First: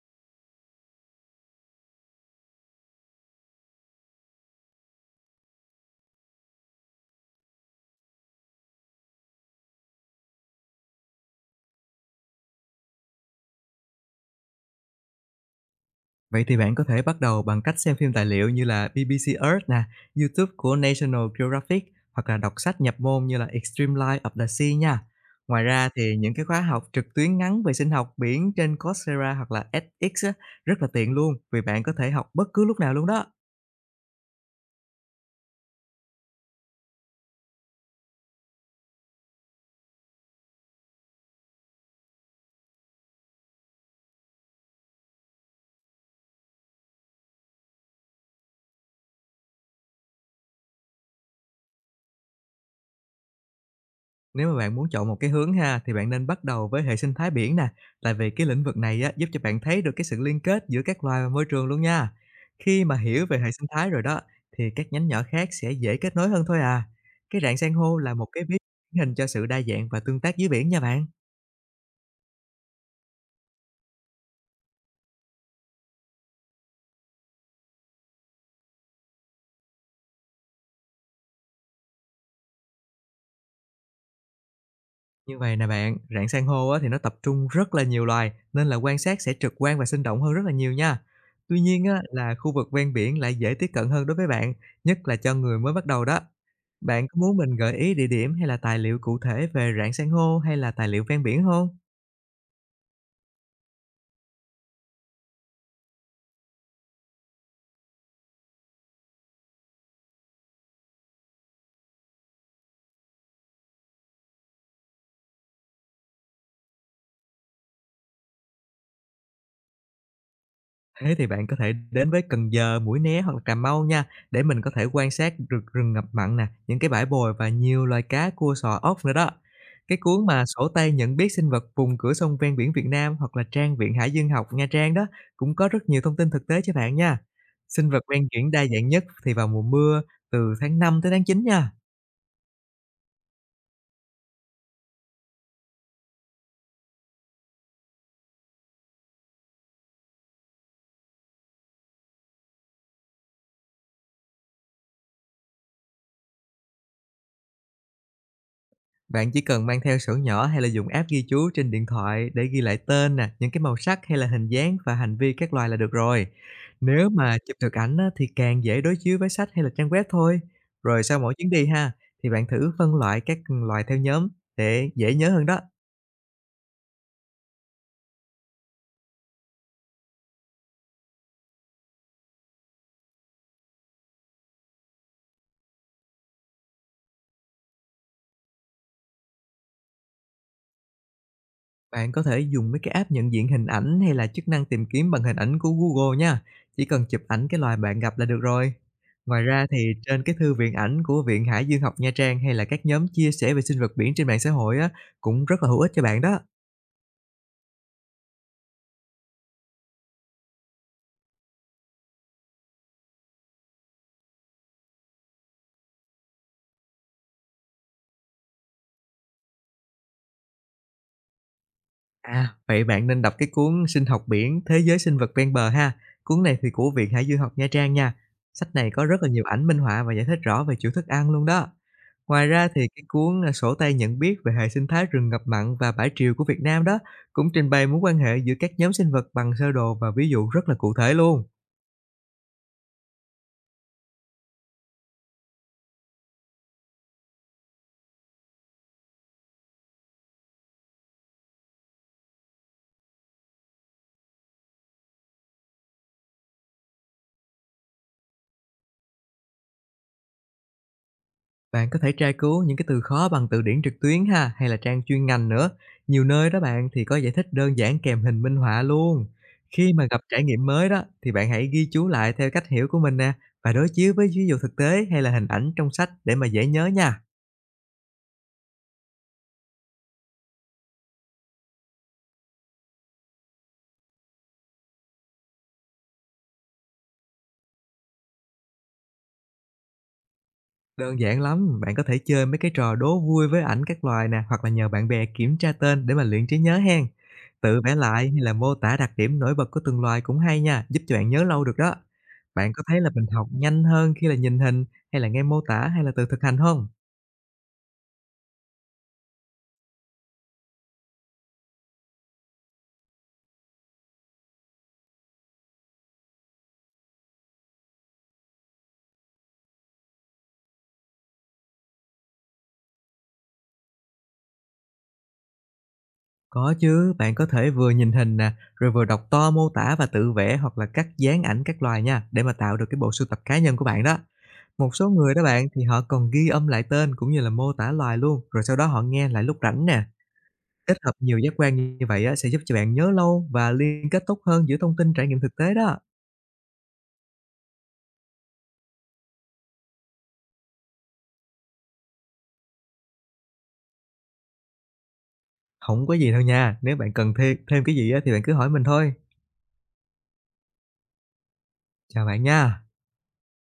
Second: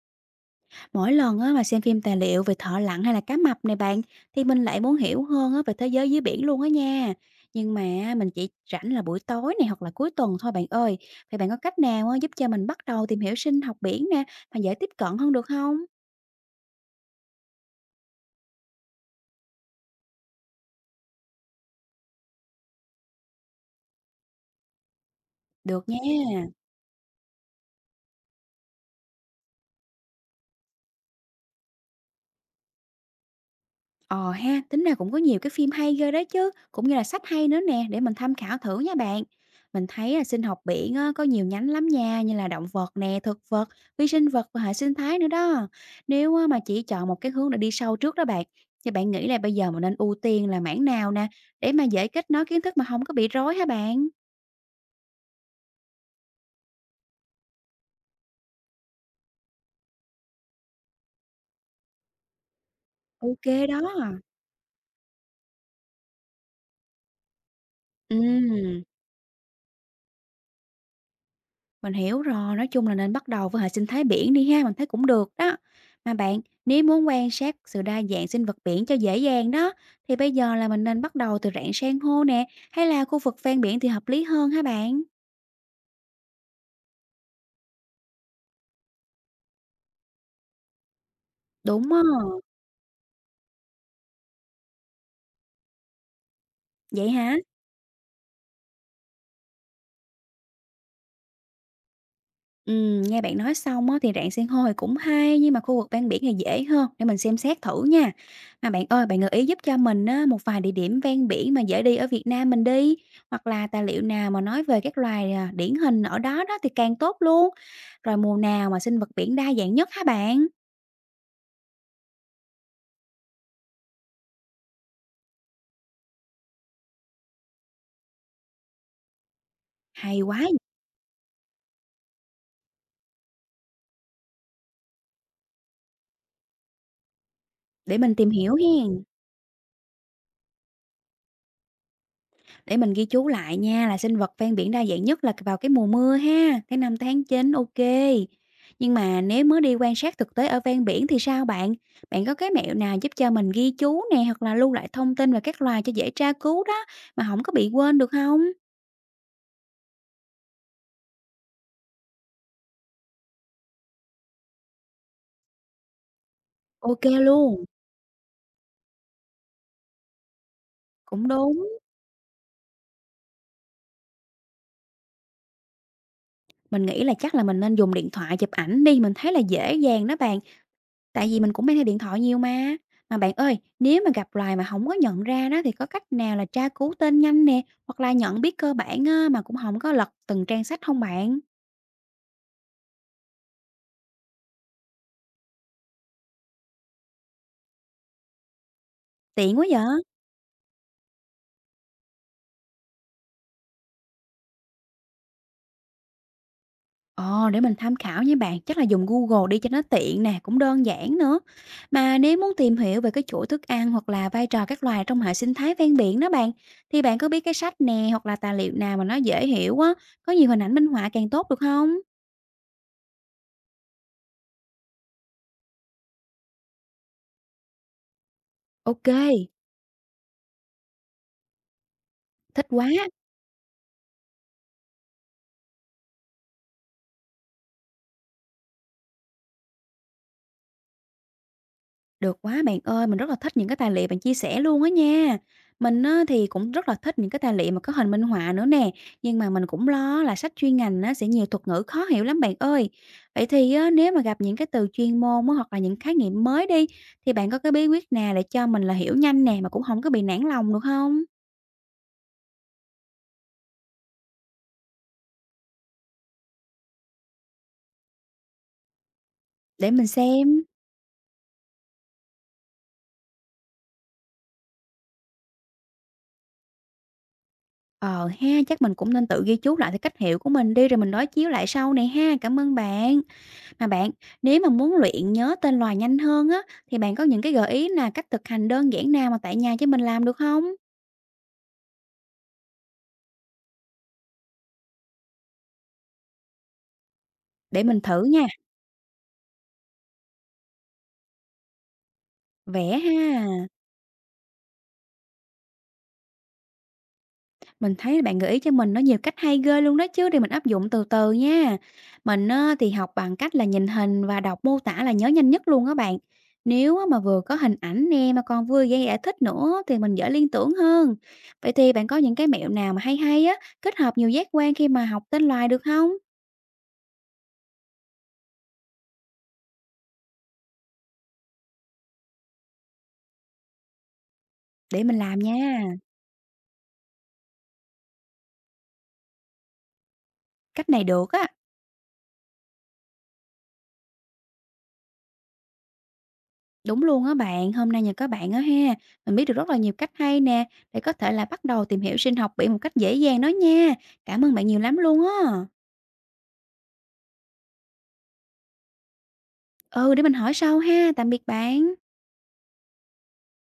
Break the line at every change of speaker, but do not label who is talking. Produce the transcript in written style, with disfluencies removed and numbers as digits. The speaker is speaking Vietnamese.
Mỗi lần á, mà xem phim tài liệu về thợ lặn hay là cá mập này bạn thì mình lại muốn hiểu hơn á, về thế giới dưới biển luôn á nha. Nhưng mà mình chỉ rảnh là buổi tối này hoặc là cuối tuần thôi bạn ơi. Vậy bạn có cách nào á, giúp cho mình bắt đầu tìm hiểu sinh học biển nè mà dễ tiếp cận hơn được không?
Vậy thì bạn có thể bắt đầu bằng cách xem phim tài liệu như là BBC Earth nè, YouTube của National Geographic hoặc là đọc sách nhập môn như là Extreme Life of the Sea nha. Ngoài ra
Được
thì những
nha.
cái khóa học trực tuyến ngắn về sinh học biển trên Coursera hoặc là edX á, rất là tiện luôn vì bạn có thể học bất cứ lúc nào luôn đó.
Ờ ha, tính ra cũng có nhiều cái phim hay ghê đấy chứ, cũng như là sách hay nữa nè để mình tham khảo thử nha bạn. Mình thấy là sinh học biển á, có nhiều nhánh lắm nha, như là động vật nè, thực vật, vi sinh vật và hệ sinh thái nữa đó. Nếu á, mà chỉ chọn một cái hướng để đi sâu trước đó bạn, thì bạn nghĩ là bây giờ mình nên ưu tiên là mảng nào nè, để mà dễ kết nối kiến thức mà không có bị rối hả bạn?
Nếu mà bạn muốn chọn một cái hướng ha, thì bạn nên bắt đầu với hệ sinh thái biển nè, tại vì cái lĩnh vực này á, giúp cho bạn thấy được cái sự liên kết giữa các loài và môi trường luôn nha. Khi mà hiểu về
Ok
hệ sinh
đó.
thái rồi đó, thì các nhánh nhỏ khác sẽ dễ kết nối hơn thôi à. Cái rạn san hô là
Ừ.
một cái ví điển hình cho sự đa dạng và tương tác dưới biển nha bạn.
Mình hiểu rồi, nói chung là nên bắt đầu với hệ sinh thái biển đi ha, mình thấy cũng được đó. Mà bạn, nếu muốn quan sát sự đa dạng sinh vật biển cho dễ dàng đó, thì bây giờ là mình nên bắt đầu từ rạn san hô nè, hay là khu vực ven biển thì hợp lý hơn hả bạn?
Như vậy nè bạn, rạn san hô á thì nó tập trung rất là nhiều loài nên là quan sát sẽ trực quan và sinh động hơn rất là nhiều nha. Tuy nhiên
Đúng
á
á,
là khu vực ven biển lại dễ tiếp cận hơn đối với bạn, nhất là cho người mới bắt đầu đó. Bạn
vậy
có muốn
hả?
mình gợi ý địa điểm hay là tài liệu cụ thể về rạn san hô hay là tài liệu ven biển không?
Nghe bạn nói xong á, thì rạn san hô thì cũng hay, nhưng mà khu vực ven biển thì dễ hơn, để mình xem xét thử nha. Mà bạn ơi, bạn gợi ý giúp cho mình á, một vài địa điểm ven biển mà dễ đi ở Việt Nam mình đi, hoặc là tài liệu nào mà nói về các loài à, điển hình ở đó đó thì càng tốt luôn. Rồi mùa nào mà sinh vật biển đa dạng nhất hả bạn?
Thế thì bạn có thể đến với Cần Giờ, Mũi Né hoặc là Cà Mau nha, để mình có thể quan sát rừng rừng ngập mặn nè, những cái bãi bồi và nhiều loài cá, cua, sò, ốc nữa đó. Cái
Hay
cuốn
quá,
mà sổ tay nhận biết sinh vật vùng cửa sông ven biển Việt Nam hoặc là trang Viện Hải Dương học Nha Trang đó cũng có rất nhiều thông tin thực tế cho bạn nha. Sinh
để
vật
mình
ven
tìm
biển
hiểu
đa dạng
hen.
nhất thì vào mùa mưa từ tháng 5 tới tháng 9 nha.
Để mình ghi chú lại nha là sinh vật ven biển đa dạng nhất là vào cái mùa mưa ha, tháng 5 tháng 9 ok. Nhưng mà nếu mới đi quan sát thực tế ở ven biển thì sao bạn? Bạn có cái mẹo nào giúp cho mình ghi chú nè hoặc là lưu lại thông tin về các loài cho dễ tra cứu đó mà không có bị quên được không?
Bạn chỉ cần mang theo sổ nhỏ hay là dùng app ghi chú trên điện thoại để ghi lại tên nè, những cái màu sắc hay là hình dáng và hành vi các loài là được rồi.
Ok
Nếu mà chụp
luôn,
được ảnh á, thì càng dễ đối chiếu với sách hay là trang web thôi. Rồi sau
cũng
mỗi chuyến đi
đúng.
ha, thì bạn thử phân loại các loài theo nhóm để dễ nhớ hơn đó.
Mình nghĩ là chắc là mình nên dùng điện thoại chụp ảnh đi, mình thấy là dễ dàng đó bạn. Tại vì mình cũng mang theo điện thoại nhiều mà. Mà bạn ơi, nếu mà gặp loài mà không có nhận ra đó thì có cách nào là tra cứu tên nhanh nè, hoặc là nhận biết cơ bản á, mà cũng không có lật từng trang sách không bạn?
Bạn có thể dùng mấy cái app nhận diện hình ảnh hay là chức năng tìm kiếm bằng hình ảnh của Google nha. Chỉ cần chụp ảnh cái loài bạn gặp là được rồi. Ngoài
Tiện quá
ra thì
vậy!
trên cái thư viện ảnh của Viện Hải dương học Nha Trang hay là các nhóm chia sẻ về sinh vật biển trên mạng xã hội á, cũng rất là hữu ích cho bạn đó.
Ờ, để mình tham khảo nha bạn, chắc là dùng Google đi cho nó tiện nè, cũng đơn giản nữa. Mà nếu muốn tìm hiểu về cái chuỗi thức ăn hoặc là vai trò các loài trong hệ sinh thái ven biển đó bạn, thì bạn có biết cái sách nè, hoặc là tài liệu nào mà nó dễ hiểu á, có nhiều hình ảnh minh họa càng tốt được không?
À, vậy bạn nên đọc cái cuốn Sinh học biển, thế giới sinh vật ven bờ ha. Cuốn này thì của Viện Hải dương học Nha Trang nha. Sách này có
Ok.
rất là nhiều ảnh minh họa và giải thích rõ về chuỗi thức ăn luôn đó. Ngoài
Thích
ra thì
quá!
cái cuốn Sổ tay nhận biết về hệ sinh thái rừng ngập mặn và bãi triều của Việt Nam đó cũng trình bày mối quan hệ giữa các nhóm sinh vật bằng sơ đồ và ví dụ rất là cụ thể luôn.
Được quá bạn ơi, mình rất là thích những cái tài liệu bạn chia sẻ luôn á nha. Mình á, thì cũng rất là thích những cái tài liệu mà có hình minh họa nữa nè, nhưng mà mình cũng lo là sách chuyên ngành á, sẽ nhiều thuật ngữ khó hiểu lắm bạn ơi. Vậy thì á, nếu mà gặp những cái từ chuyên môn á, hoặc là những khái niệm mới đi, thì bạn có cái bí quyết nào để cho mình là hiểu nhanh nè mà cũng không có bị nản lòng được không?
Bạn có thể tra cứu những cái từ khó bằng từ điển trực tuyến ha, hay là trang chuyên ngành nữa. Nhiều nơi đó bạn thì có giải thích đơn giản kèm hình minh họa luôn.
Để
Khi mà
mình
gặp trải
xem.
nghiệm mới đó thì bạn hãy ghi chú lại theo cách hiểu của mình nè và đối chiếu với ví dụ thực tế hay là hình ảnh trong sách để mà dễ nhớ nha.
Ờ ha, chắc mình cũng nên tự ghi chú lại cái cách hiểu của mình đi rồi mình đối chiếu lại sau này ha. Cảm ơn bạn. À bạn, nếu mà muốn luyện nhớ tên loài nhanh hơn á, thì bạn có những cái gợi ý là cách thực hành đơn giản nào mà tại nhà cho mình làm được không?
Đơn giản lắm, bạn có thể chơi mấy cái trò đố vui với ảnh các loài nè, hoặc là nhờ bạn bè kiểm tra tên để mà luyện trí nhớ hen. Tự
Để
vẽ
mình
lại
thử
hay
nha,
là mô tả đặc điểm nổi bật của từng loài cũng hay nha, giúp cho bạn nhớ lâu được đó. Bạn có
vẽ
thấy là mình học
ha.
nhanh hơn khi là nhìn hình hay là nghe mô tả hay là tự thực hành không?
Mình thấy bạn gợi ý cho mình nó nhiều cách hay ghê luôn đó chứ, để mình áp dụng từ từ nha. Mình á, thì học bằng cách là nhìn hình và đọc mô tả là nhớ nhanh nhất luôn á bạn. Nếu á, mà vừa có hình ảnh nè mà còn vừa gây giải thích nữa thì mình dễ liên tưởng hơn. Vậy thì bạn có những cái mẹo nào mà hay hay á, kết hợp nhiều giác quan khi mà học tên loài được không?
Có chứ, bạn có thể vừa nhìn hình nè, rồi vừa đọc to mô tả và tự vẽ hoặc là cắt dán ảnh các loài nha, để mà tạo được cái bộ sưu tập cá nhân của bạn đó. Một
Để
số
mình
người
làm
đó
nha.
bạn thì họ còn ghi âm lại tên cũng như là mô tả loài luôn, rồi sau đó họ nghe lại lúc rảnh nè.
Cách
Kết
này
hợp
được
nhiều
á,
giác quan như vậy á, sẽ giúp cho bạn nhớ lâu và liên kết tốt hơn giữa thông tin trải nghiệm thực tế đó.
đúng luôn á bạn, hôm nay nhờ các bạn á ha, mình biết được rất là nhiều cách hay nè, để có thể là bắt đầu tìm hiểu sinh học biển một cách dễ dàng đó nha. Cảm ơn bạn nhiều lắm luôn á.
Không có gì đâu nha, nếu bạn cần thêm thêm cái gì á, thì bạn cứ hỏi mình thôi.
Ừ, để mình hỏi sau ha, tạm biệt bạn.
Chào bạn nha.